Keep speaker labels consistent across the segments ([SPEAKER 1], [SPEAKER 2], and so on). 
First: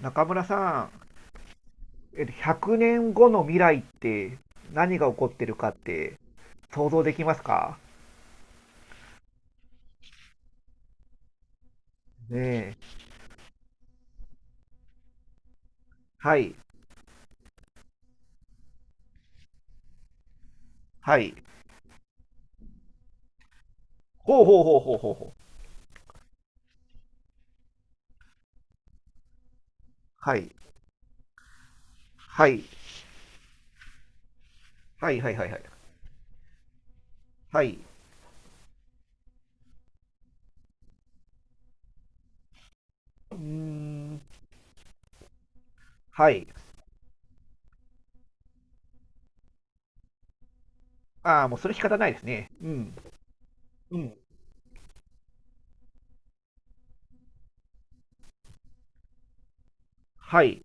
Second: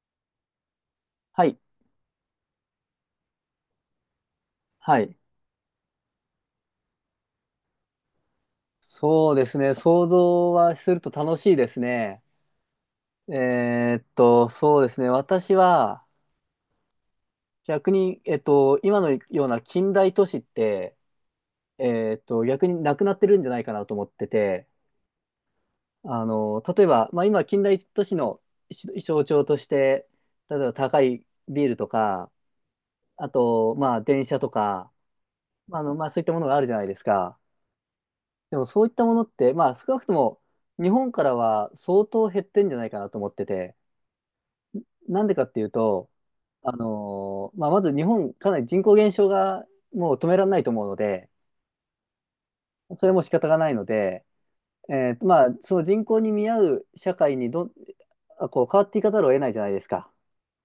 [SPEAKER 1] 中村さん、
[SPEAKER 2] はい。
[SPEAKER 1] 100年後の未来って何
[SPEAKER 2] は
[SPEAKER 1] が起
[SPEAKER 2] い。
[SPEAKER 1] こってるかって想像できますか？
[SPEAKER 2] そうですね。想像はすると楽しいですね。
[SPEAKER 1] ねえ。
[SPEAKER 2] そうですね。私は
[SPEAKER 1] はい。
[SPEAKER 2] 逆に、今のような近代都市って、
[SPEAKER 1] はい。
[SPEAKER 2] 逆になくなってるんじゃないかなと思って
[SPEAKER 1] ほうほう
[SPEAKER 2] て、
[SPEAKER 1] ほうほうほうほう。
[SPEAKER 2] 例えば、まあ、今、近代都市の象徴として、
[SPEAKER 1] はい。
[SPEAKER 2] 例えば高いビールとか、
[SPEAKER 1] はい。
[SPEAKER 2] あと、まあ、電車とか、
[SPEAKER 1] はいはいはいはい。
[SPEAKER 2] まあ、そういったものがあるじゃないですか。
[SPEAKER 1] はい。
[SPEAKER 2] でもそういったものって、まあ少なくとも日本からは相当減ってんじゃないかなと思
[SPEAKER 1] う
[SPEAKER 2] っ
[SPEAKER 1] ー
[SPEAKER 2] てて、
[SPEAKER 1] ん。
[SPEAKER 2] なんでかっていうと、
[SPEAKER 1] はい。
[SPEAKER 2] まあまず日本かなり人口減少がもう止められないと思うので、
[SPEAKER 1] ああ、もうそれ仕方ないですね。うん。
[SPEAKER 2] それも仕方がないの
[SPEAKER 1] うん。
[SPEAKER 2] で、まあその人口に見合う社会にどん、あこう変わっていかざるを得ないじゃないですか。
[SPEAKER 1] はい。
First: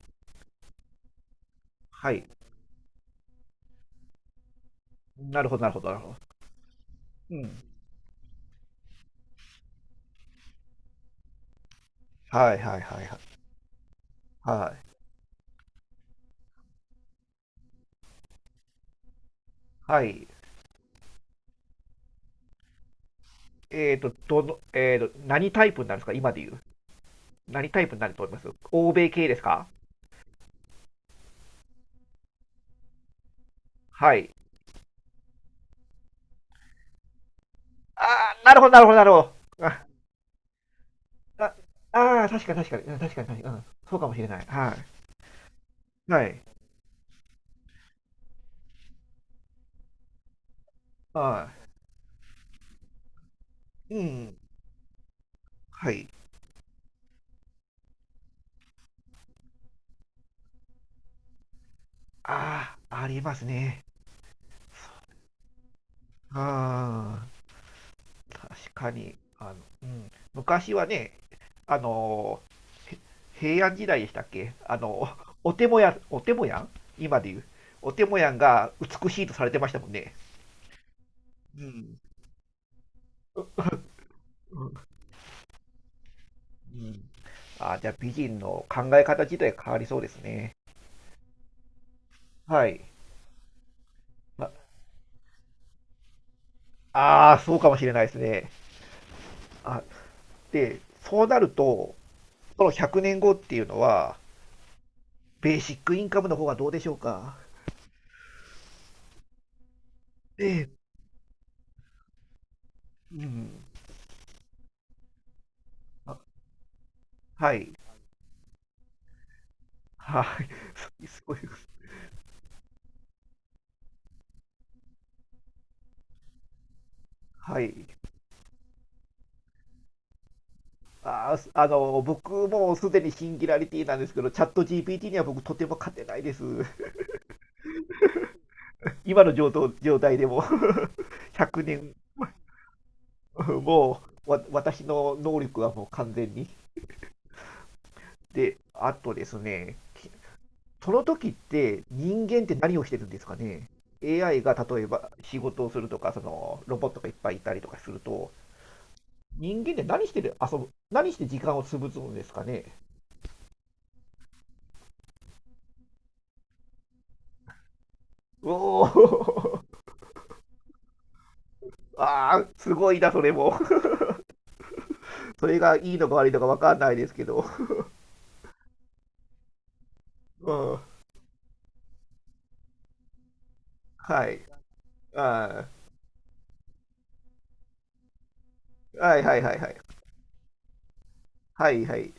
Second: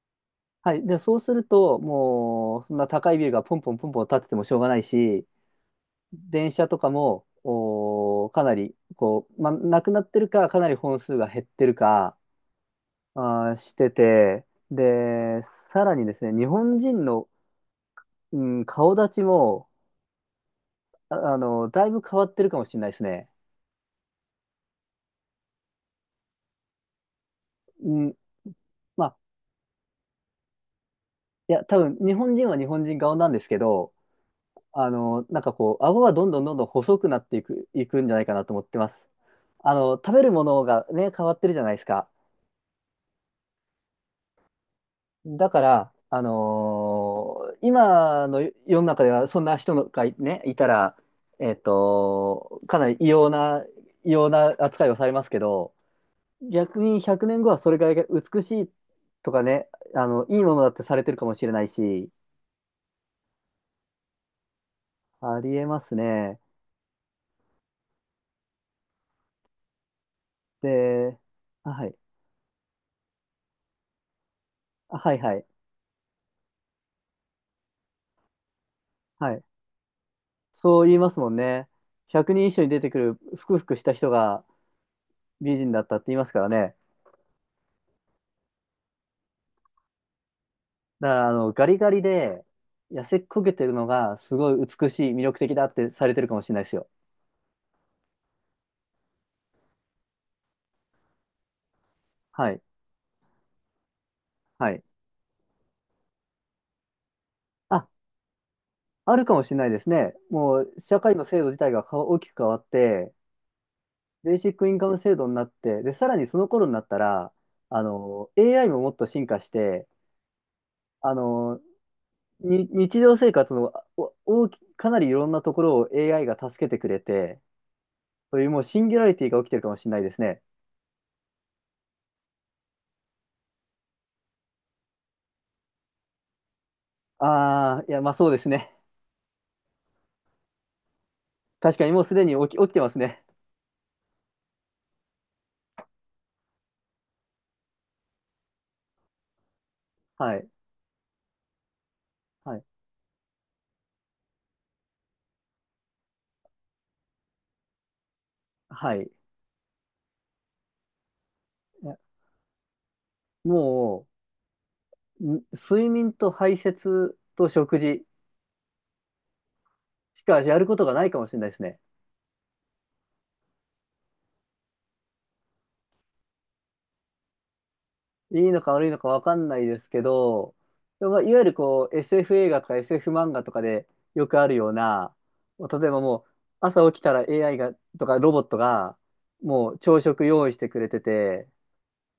[SPEAKER 2] はい。で、そうすると、
[SPEAKER 1] はい。
[SPEAKER 2] もうそんな高いビルがポンポンポンポン建っててもしょうがないし、
[SPEAKER 1] なるほどなるほどなるほど。
[SPEAKER 2] 電車とかも、
[SPEAKER 1] うん。
[SPEAKER 2] かなり、こう、まあ、なくなってるか、かなり本数が減ってるか、
[SPEAKER 1] はいはいはいはい。
[SPEAKER 2] してて、
[SPEAKER 1] はい。
[SPEAKER 2] で、さらにですね、日本人の、うん、顔立ちも、
[SPEAKER 1] はい。
[SPEAKER 2] だいぶ変わってるかもしれないですね。
[SPEAKER 1] えっと、どの、えっと、何タイプになるんですか今で言う。何タイプに
[SPEAKER 2] う
[SPEAKER 1] な
[SPEAKER 2] ん、
[SPEAKER 1] ると思います？欧
[SPEAKER 2] ま
[SPEAKER 1] 米
[SPEAKER 2] あ、
[SPEAKER 1] 系ですか？
[SPEAKER 2] いや、多分、日本人は日本人顔なんですけど、
[SPEAKER 1] はい。
[SPEAKER 2] なんかこう、顎はどんどんどんどん細くなっていく
[SPEAKER 1] あ
[SPEAKER 2] んじゃないか
[SPEAKER 1] あ、
[SPEAKER 2] なと
[SPEAKER 1] なる
[SPEAKER 2] 思っ
[SPEAKER 1] ほど、
[SPEAKER 2] て
[SPEAKER 1] なる
[SPEAKER 2] ま
[SPEAKER 1] ほど、な
[SPEAKER 2] す。
[SPEAKER 1] るほど。あ、
[SPEAKER 2] 食べるものがね、変わって
[SPEAKER 1] あ
[SPEAKER 2] るじゃないですか。
[SPEAKER 1] ああ確かに確かに、うん確かに確かに、うん、そうかもしれない。はい。
[SPEAKER 2] だから、
[SPEAKER 1] はい。
[SPEAKER 2] 今の世の中ではそんな人がいたら、
[SPEAKER 1] は
[SPEAKER 2] かなり
[SPEAKER 1] い。う
[SPEAKER 2] 異様
[SPEAKER 1] ん。
[SPEAKER 2] な扱いをされますけど、
[SPEAKER 1] はい。
[SPEAKER 2] 逆に100年後はそれが美しいとかね、いいものだってされてるかもしれないし、
[SPEAKER 1] ああ、ありますね。
[SPEAKER 2] ありえますね。
[SPEAKER 1] ああ、確かに。あの、うん。昔はね、
[SPEAKER 2] で、あ
[SPEAKER 1] あ
[SPEAKER 2] はい、
[SPEAKER 1] のーへ平安時代でしたっけ、
[SPEAKER 2] あはいはい、
[SPEAKER 1] お手もやん今で言う。お手もやんが美しい
[SPEAKER 2] は
[SPEAKER 1] と
[SPEAKER 2] い。
[SPEAKER 1] されてましたもんね。
[SPEAKER 2] そう言いますもん
[SPEAKER 1] う
[SPEAKER 2] ね。
[SPEAKER 1] ん。
[SPEAKER 2] 100人一緒に出てくるふくふくした人が
[SPEAKER 1] うん。
[SPEAKER 2] 美人だったって言いますからね。
[SPEAKER 1] うん。ああ、じゃあ美人の考え方自体変わりそうですね。
[SPEAKER 2] だから、ガリガリで、
[SPEAKER 1] はい。
[SPEAKER 2] 痩せこけてるのが、す
[SPEAKER 1] ま
[SPEAKER 2] ごい美しい、魅力的だってされてるかもしれないですよ。
[SPEAKER 1] ああ、そうかもしれないですね。あ、で、そうなると、
[SPEAKER 2] はい。
[SPEAKER 1] この100年後っていうのは、
[SPEAKER 2] はい。
[SPEAKER 1] ベーシックインカムの方がどうでしょうか。
[SPEAKER 2] あ、あるかもしれないですね。
[SPEAKER 1] え
[SPEAKER 2] も
[SPEAKER 1] え、
[SPEAKER 2] う、社会の制度自体が大きく変わって、
[SPEAKER 1] うん。
[SPEAKER 2] ベーシックインカム制度になって、で、さら
[SPEAKER 1] あ、
[SPEAKER 2] にその頃になったら、
[SPEAKER 1] はい。
[SPEAKER 2] AI ももっと進化して、
[SPEAKER 1] はい。
[SPEAKER 2] あ
[SPEAKER 1] すごい。
[SPEAKER 2] の、日常生活のお大き、かなりいろんなところを AI が助けてくれて、
[SPEAKER 1] はい。
[SPEAKER 2] そういうもうシンギュラリティが起きてるかもしれないですね。
[SPEAKER 1] あー、すあの、僕もすでにシンギュラリティなんですけど、チャット GPT には僕とても勝てないです。
[SPEAKER 2] ああ、いや、まあそうですね。
[SPEAKER 1] 今の状態でも100
[SPEAKER 2] 確かに
[SPEAKER 1] 年
[SPEAKER 2] もうすでに起きてますね。
[SPEAKER 1] もう、私の能力はもう完全に。で、あとですね、
[SPEAKER 2] はい、
[SPEAKER 1] その時って人間って
[SPEAKER 2] はい、
[SPEAKER 1] 何をしてるんですかね？ AI が例えば仕事をするとか、そのロボットがいっぱいいたりとかすると、
[SPEAKER 2] はい。
[SPEAKER 1] 人間って何して時間を
[SPEAKER 2] い
[SPEAKER 1] 潰
[SPEAKER 2] や
[SPEAKER 1] すんですかね？
[SPEAKER 2] もう、睡眠と排泄と食事
[SPEAKER 1] おお。
[SPEAKER 2] しかやることがないかもしれないですね。
[SPEAKER 1] ああ、すごいな、それも。それがいいのか悪いのかわかんないですけど。
[SPEAKER 2] いいのか悪いのかわかんないですけ
[SPEAKER 1] う
[SPEAKER 2] ど、
[SPEAKER 1] ん。
[SPEAKER 2] でもまあいわゆるこう SF 映画とか SF 漫画とかで
[SPEAKER 1] は
[SPEAKER 2] よく
[SPEAKER 1] い。
[SPEAKER 2] あるような、例
[SPEAKER 1] あ
[SPEAKER 2] えばもう朝起きたら AI がとかロボットが
[SPEAKER 1] はいはいはいは
[SPEAKER 2] も
[SPEAKER 1] い。
[SPEAKER 2] う朝食用意してくれてて、
[SPEAKER 1] はいはい。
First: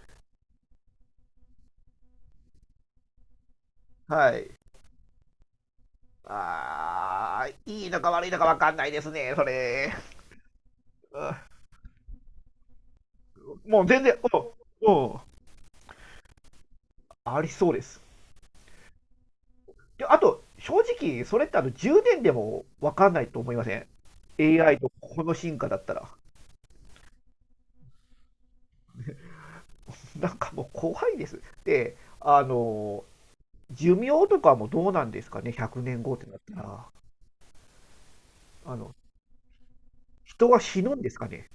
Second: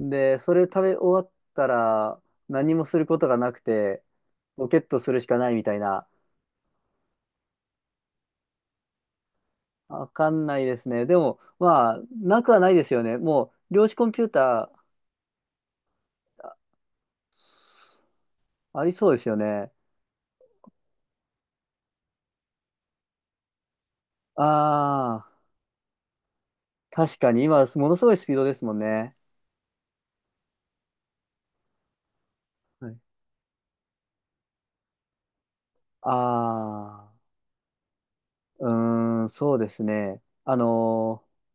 [SPEAKER 2] で、それ食べ終わったら何もすることがなくて、
[SPEAKER 1] はい。
[SPEAKER 2] ロケットするしかないみたいな。
[SPEAKER 1] ああ、いいのか悪いのかわかんないですね、それ。
[SPEAKER 2] わかんないですね。で
[SPEAKER 1] う
[SPEAKER 2] も、まあ、なくはないですよね。も
[SPEAKER 1] ん。
[SPEAKER 2] う、
[SPEAKER 1] もう
[SPEAKER 2] 量子
[SPEAKER 1] 全
[SPEAKER 2] コン
[SPEAKER 1] 然、
[SPEAKER 2] ピュー
[SPEAKER 1] お
[SPEAKER 2] タ
[SPEAKER 1] お、
[SPEAKER 2] ー、あ
[SPEAKER 1] ありそうです。
[SPEAKER 2] ありそうですよね。
[SPEAKER 1] で、あと、正直、それって10年でも分かんないと思いません？ AI とこ
[SPEAKER 2] ああ、
[SPEAKER 1] の進化だったら。
[SPEAKER 2] 確かに今、ものすごいスピードですもんね。
[SPEAKER 1] なんかもう怖いです。で、
[SPEAKER 2] はい
[SPEAKER 1] 寿命とかもどうなんですかね？ 100 年後ってなったら。
[SPEAKER 2] ああ、う
[SPEAKER 1] あの、
[SPEAKER 2] ーん、そうですね。
[SPEAKER 1] 人は死ぬんですかね？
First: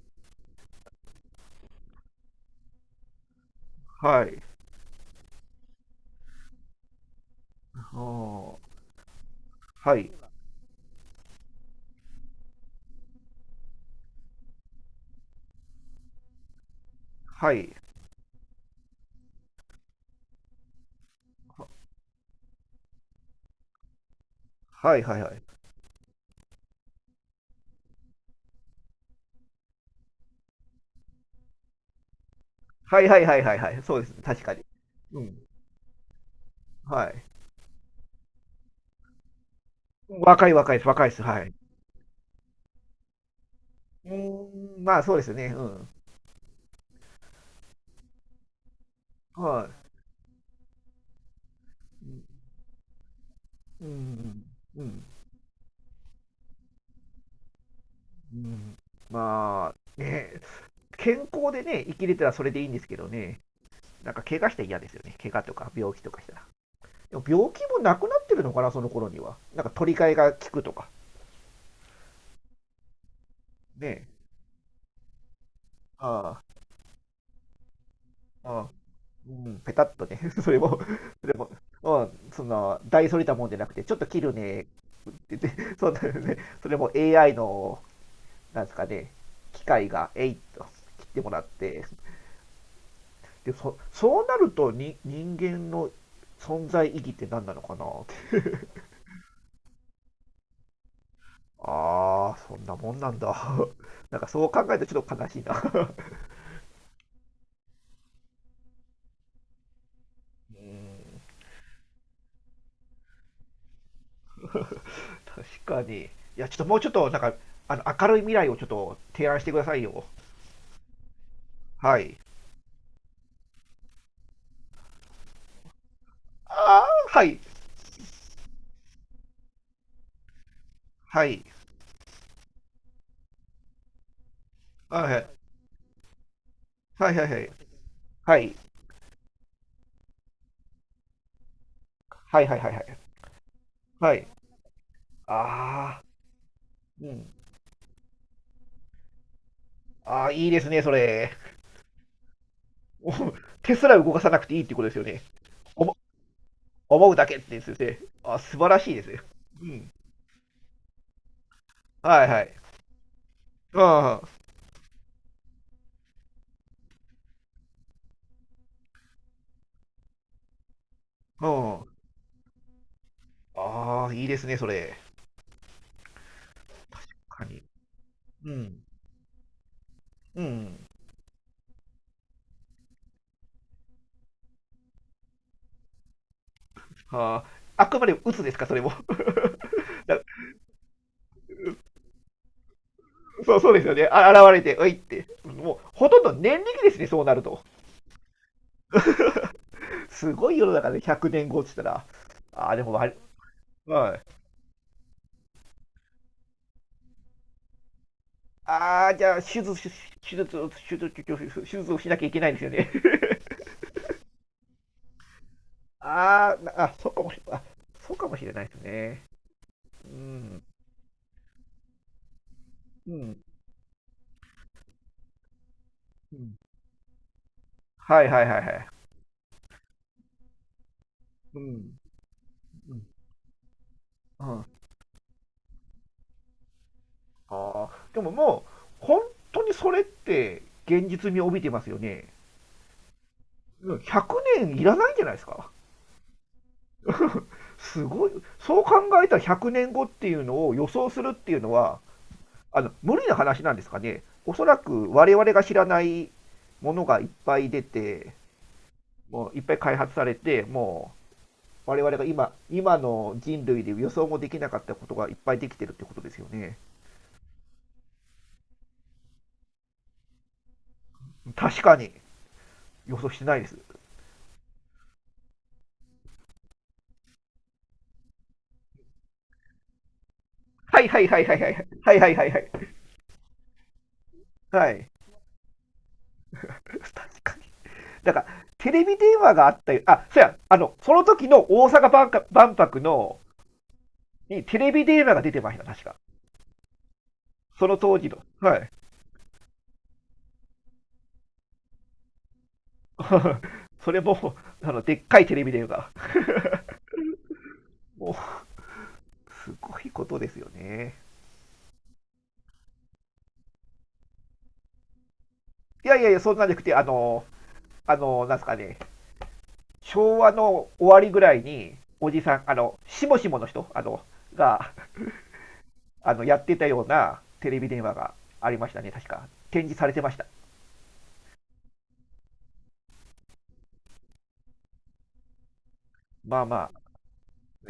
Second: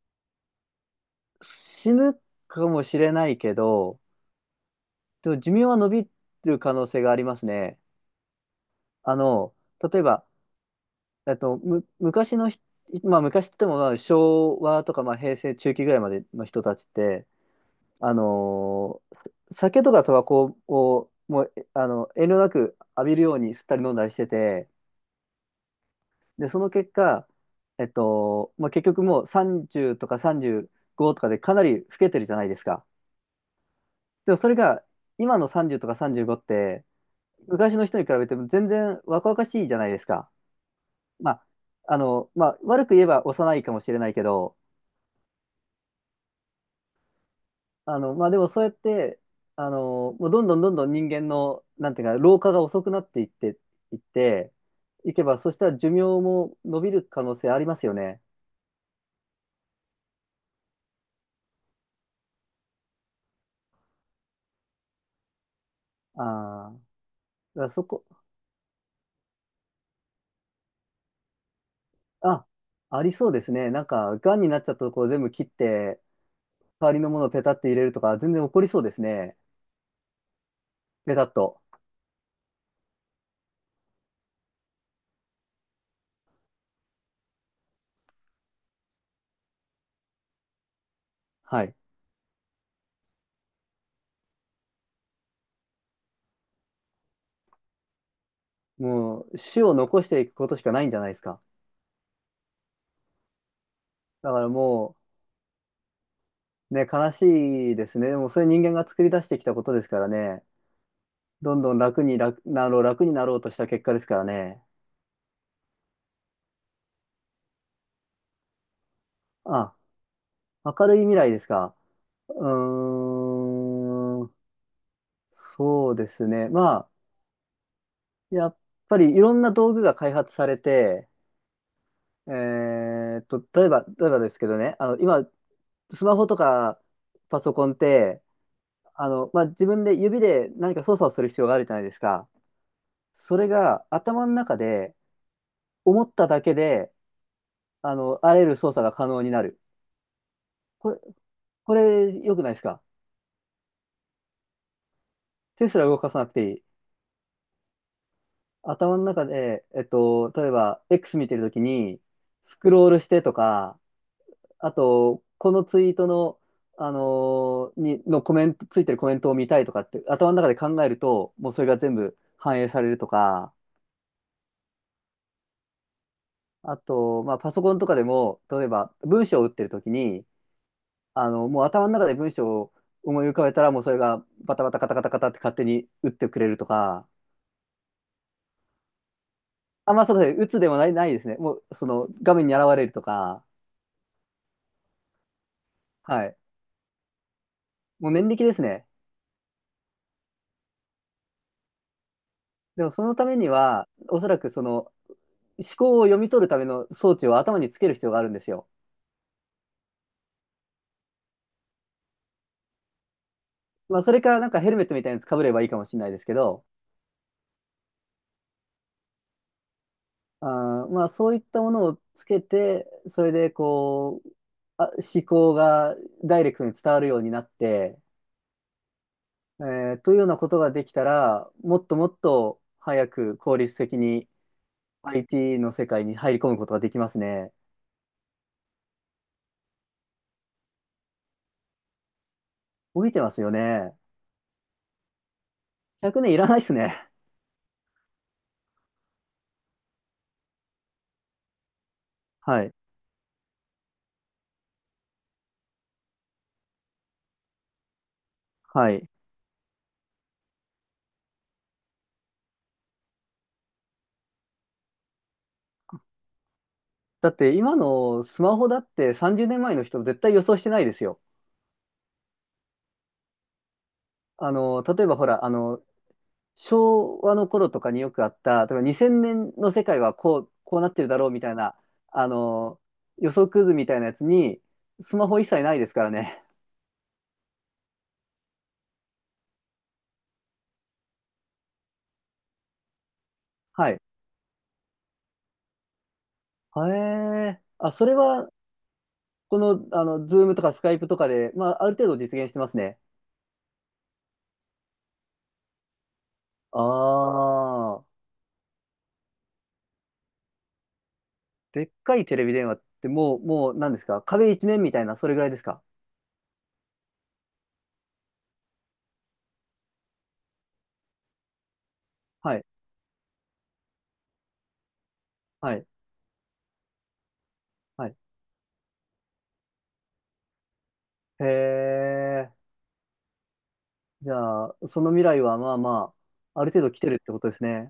[SPEAKER 2] 死ぬかもしれないけど、
[SPEAKER 1] はい。
[SPEAKER 2] でも寿命は伸びる可能性がありますね。
[SPEAKER 1] あー
[SPEAKER 2] あの、
[SPEAKER 1] は
[SPEAKER 2] 例え
[SPEAKER 1] い。
[SPEAKER 2] ば、えっと、む、昔のひ、まあ、昔って言っても、まあ、昭和とか、まあ、平成中期ぐらいまでの人たちって、
[SPEAKER 1] はい。
[SPEAKER 2] あのー酒とかタバコをもう、えあの、遠慮なく浴びるように吸ったり飲んだりしてて、
[SPEAKER 1] はいはいはい。
[SPEAKER 2] で、その結果、まあ、結局もう30とか35とかでかなり老けてるじゃないですか。
[SPEAKER 1] はいはいはいはいはい。そうですね。
[SPEAKER 2] でも
[SPEAKER 1] 確
[SPEAKER 2] そ
[SPEAKER 1] か
[SPEAKER 2] れ
[SPEAKER 1] に。
[SPEAKER 2] が
[SPEAKER 1] うん。
[SPEAKER 2] 今の30とか35って
[SPEAKER 1] はい。
[SPEAKER 2] 昔の人に比べても全然若々しいじゃないですか。
[SPEAKER 1] 若い若いです。若いです。
[SPEAKER 2] ま
[SPEAKER 1] は
[SPEAKER 2] あ、
[SPEAKER 1] い。
[SPEAKER 2] まあ、悪く言えば幼いかもしれな
[SPEAKER 1] う
[SPEAKER 2] いけど、
[SPEAKER 1] ーん、まあそうですね。うん。
[SPEAKER 2] まあ、でもそうやって、
[SPEAKER 1] は
[SPEAKER 2] もうどんどんどんどん人間の、なんて
[SPEAKER 1] い。
[SPEAKER 2] いう
[SPEAKER 1] う
[SPEAKER 2] か、
[SPEAKER 1] ん。
[SPEAKER 2] 老化が遅くなっていって、
[SPEAKER 1] う
[SPEAKER 2] いっ
[SPEAKER 1] ん。
[SPEAKER 2] て、
[SPEAKER 1] うん。
[SPEAKER 2] いけば、そしたら寿命も伸びる可能性ありますよね。
[SPEAKER 1] うん。まあ、ね、健康でね、生きれたらそれでいいんですけどね、なんか怪我したら嫌ですよね。怪我とか病気とか
[SPEAKER 2] あ
[SPEAKER 1] したら。
[SPEAKER 2] あ、
[SPEAKER 1] でも病気
[SPEAKER 2] だから
[SPEAKER 1] も
[SPEAKER 2] そ
[SPEAKER 1] な
[SPEAKER 2] こ、
[SPEAKER 1] くなってるのかな、その頃には。なんか取り替えが効くとか。
[SPEAKER 2] あ、ありそうですね。なん
[SPEAKER 1] ね。
[SPEAKER 2] か、癌になっちゃったところ全部切って、
[SPEAKER 1] あ
[SPEAKER 2] 代わりのものをペタって入れるとか、全然
[SPEAKER 1] あ、
[SPEAKER 2] 起
[SPEAKER 1] あ
[SPEAKER 2] こ
[SPEAKER 1] あ、
[SPEAKER 2] りそうです
[SPEAKER 1] う
[SPEAKER 2] ね。
[SPEAKER 1] ん、ペタッとね。それも、
[SPEAKER 2] ペタ
[SPEAKER 1] そ
[SPEAKER 2] ッ
[SPEAKER 1] れも、
[SPEAKER 2] と。
[SPEAKER 1] うん、大それたもんじゃなくて、ちょっと切るねって言って、そんなね、それも AI の、なんですかね、機械が、えいっと切ってもらっ
[SPEAKER 2] はい。
[SPEAKER 1] て、でそうなるとに人間の存在意義って何なのかなって。
[SPEAKER 2] もう、種を残していくことしかないんじゃないですか。
[SPEAKER 1] ああ、そんなもんなんだ。 なんか
[SPEAKER 2] だか
[SPEAKER 1] そう
[SPEAKER 2] ら
[SPEAKER 1] 考えると
[SPEAKER 2] も
[SPEAKER 1] ちょっと悲しいな。 う
[SPEAKER 2] う、ね、悲しいですね。でも、それ人間が作り出してきたことですからね。
[SPEAKER 1] ーん、
[SPEAKER 2] どんどん楽に楽になろうとした結果ですからね。
[SPEAKER 1] 確かに。いや、ちょっともうちょっとなんか、明るい未来をちょっと提案してくだ
[SPEAKER 2] あ、
[SPEAKER 1] さいよ。
[SPEAKER 2] 明るい未来ですか？
[SPEAKER 1] はい。
[SPEAKER 2] うーん、そうですね。ま
[SPEAKER 1] ああ、
[SPEAKER 2] あ、
[SPEAKER 1] はい
[SPEAKER 2] やっぱりいろんな道具が開発されて、
[SPEAKER 1] はい。
[SPEAKER 2] 例えばですけどね、
[SPEAKER 1] あ、は
[SPEAKER 2] 今、
[SPEAKER 1] い
[SPEAKER 2] スマホとか
[SPEAKER 1] はいはいは
[SPEAKER 2] パ
[SPEAKER 1] い
[SPEAKER 2] ソコンって、
[SPEAKER 1] はい
[SPEAKER 2] まあ、自分で指で何か操作をする必要があるじゃないですか。
[SPEAKER 1] はいはいはいはい
[SPEAKER 2] それが
[SPEAKER 1] は
[SPEAKER 2] 頭
[SPEAKER 1] い。
[SPEAKER 2] の中で
[SPEAKER 1] ああ。
[SPEAKER 2] 思っただけで、
[SPEAKER 1] うん。
[SPEAKER 2] あらゆる操作が可能になる。
[SPEAKER 1] ああ、いいですね、
[SPEAKER 2] こ
[SPEAKER 1] そ
[SPEAKER 2] れ、
[SPEAKER 1] れ。
[SPEAKER 2] これ良くないですか？
[SPEAKER 1] もう手すら動かさなくていいってことですよね？
[SPEAKER 2] 手すら
[SPEAKER 1] お、
[SPEAKER 2] 動かさなくていい。
[SPEAKER 1] 思うだけって言って、素晴らしい
[SPEAKER 2] 頭
[SPEAKER 1] で
[SPEAKER 2] の
[SPEAKER 1] すよ。
[SPEAKER 2] 中で、
[SPEAKER 1] うん。
[SPEAKER 2] 例えば X 見てるときに、
[SPEAKER 1] はいはい。
[SPEAKER 2] スクロールしてとか、
[SPEAKER 1] うん。
[SPEAKER 2] あと、このツイートの、あのーに、のコメント、ついてるコメントを見たいとかって、頭の中で考えると、
[SPEAKER 1] う
[SPEAKER 2] もうそれが
[SPEAKER 1] ん。
[SPEAKER 2] 全部反映されるとか、
[SPEAKER 1] ああ、いいですね、それ。
[SPEAKER 2] あと、まあ、
[SPEAKER 1] カ
[SPEAKER 2] パソ
[SPEAKER 1] ニ。
[SPEAKER 2] コンとかでも、
[SPEAKER 1] う
[SPEAKER 2] 例え
[SPEAKER 1] ん。
[SPEAKER 2] ば文章を打ってるときに、
[SPEAKER 1] うん。
[SPEAKER 2] もう頭の中で文章を思い浮かべたら、もうそれがバタバタカタカタカタって勝手に打ってくれるとか、
[SPEAKER 1] ああ、あくまで鬱ですか、それも。
[SPEAKER 2] まあ そう
[SPEAKER 1] だ
[SPEAKER 2] ですね、打つでもない、ですね。もう、その、画面に現れるとか、
[SPEAKER 1] そうそうですよね。あ、現れて、おいって。もう、ほとん
[SPEAKER 2] は
[SPEAKER 1] ど
[SPEAKER 2] い。
[SPEAKER 1] 年力ですね、そうなると。
[SPEAKER 2] もう念力ですね。
[SPEAKER 1] すごい世の中で100年後って言ったら。ああ、で
[SPEAKER 2] で
[SPEAKER 1] も
[SPEAKER 2] もそ
[SPEAKER 1] わり、
[SPEAKER 2] のためには、
[SPEAKER 1] は
[SPEAKER 2] お
[SPEAKER 1] い。
[SPEAKER 2] そらくその思考を読み取るための装置を頭につける必要があるんですよ。
[SPEAKER 1] ああ、じゃあ、手術、手術をしなきゃいけないんですよね。
[SPEAKER 2] まあ、それか、なんかヘルメットみたいなやつかぶればいいかもしれないですけ
[SPEAKER 1] あ
[SPEAKER 2] ど、
[SPEAKER 1] ーあ、そうかもしれない。そうかもしれないですね。うん。
[SPEAKER 2] あまあ、そういったものをつけて、
[SPEAKER 1] う
[SPEAKER 2] それ
[SPEAKER 1] ん。
[SPEAKER 2] でこう、思考が
[SPEAKER 1] う
[SPEAKER 2] ダイレ
[SPEAKER 1] ん。
[SPEAKER 2] クトに伝わるようになって、
[SPEAKER 1] はいはいはいはい。
[SPEAKER 2] えというようなことができたら、
[SPEAKER 1] う
[SPEAKER 2] もっと
[SPEAKER 1] ん。
[SPEAKER 2] もっと
[SPEAKER 1] うん。
[SPEAKER 2] 早く効率的に
[SPEAKER 1] うん、あ
[SPEAKER 2] IT の世界に入り込むことができますね。
[SPEAKER 1] あ。でももう、本当にそれって現実味を帯びてますよね。
[SPEAKER 2] 伸びてますよ
[SPEAKER 1] う
[SPEAKER 2] ね。
[SPEAKER 1] ん、100年いらないんじゃないですか？
[SPEAKER 2] 100年いらないですね。
[SPEAKER 1] すごい。そう考えたら100年後っていうのを予想するっていうのは、
[SPEAKER 2] はい。
[SPEAKER 1] 無理な話なんですかね。おそらく我々が知らないものがいっぱい出て、
[SPEAKER 2] はい。
[SPEAKER 1] もういっぱい開発されて、もう我々が今の人類で予想もできなかったことがいっぱいできてるってことですよね。
[SPEAKER 2] だって今のスマホだって30年前の人絶対予想してないですよ。
[SPEAKER 1] 確かに予想してないです。
[SPEAKER 2] 例えばほら、昭和の頃とかによくあった、例えば2000年の世界はこうなっ
[SPEAKER 1] は
[SPEAKER 2] て
[SPEAKER 1] い
[SPEAKER 2] るだ
[SPEAKER 1] は
[SPEAKER 2] ろ
[SPEAKER 1] い
[SPEAKER 2] う
[SPEAKER 1] は
[SPEAKER 2] み
[SPEAKER 1] い
[SPEAKER 2] た
[SPEAKER 1] は
[SPEAKER 2] い
[SPEAKER 1] いはい。
[SPEAKER 2] な、
[SPEAKER 1] はい
[SPEAKER 2] あ
[SPEAKER 1] はいはいは
[SPEAKER 2] の、
[SPEAKER 1] い。
[SPEAKER 2] 予測図みたいなやつに、
[SPEAKER 1] はい。
[SPEAKER 2] スマホ一切ないですからね。
[SPEAKER 1] だから、テレビ電話があったよ。そうや、その時の大阪万博
[SPEAKER 2] はい。
[SPEAKER 1] にテレビ電話が出てました、確か。
[SPEAKER 2] へえ。
[SPEAKER 1] その
[SPEAKER 2] それ
[SPEAKER 1] 当時の。
[SPEAKER 2] は、
[SPEAKER 1] はい。
[SPEAKER 2] この、あの、ズームとかスカイプとかで、まあ、ある程度実現してますね。
[SPEAKER 1] それも、でっかいテレビ電話が。
[SPEAKER 2] ああ。
[SPEAKER 1] もう、すごいことですよね。
[SPEAKER 2] でっかいテレビ電話ってもう何ですか？壁一面みたいな、それぐらいですか？
[SPEAKER 1] いやいやいや、そんなんじゃなくて、なんすかね、昭和の終わりぐらいに、おじさ
[SPEAKER 2] は
[SPEAKER 1] ん、
[SPEAKER 2] い。
[SPEAKER 1] しもしもの人、が、
[SPEAKER 2] はい。
[SPEAKER 1] やってたようなテレビ電
[SPEAKER 2] は
[SPEAKER 1] 話
[SPEAKER 2] い。
[SPEAKER 1] がありましたね、確か。展示されてました。
[SPEAKER 2] へえ。じゃあ、その未来はまあまあ、
[SPEAKER 1] まあ
[SPEAKER 2] ある
[SPEAKER 1] ま
[SPEAKER 2] 程
[SPEAKER 1] あ、
[SPEAKER 2] 度来てるってことですね。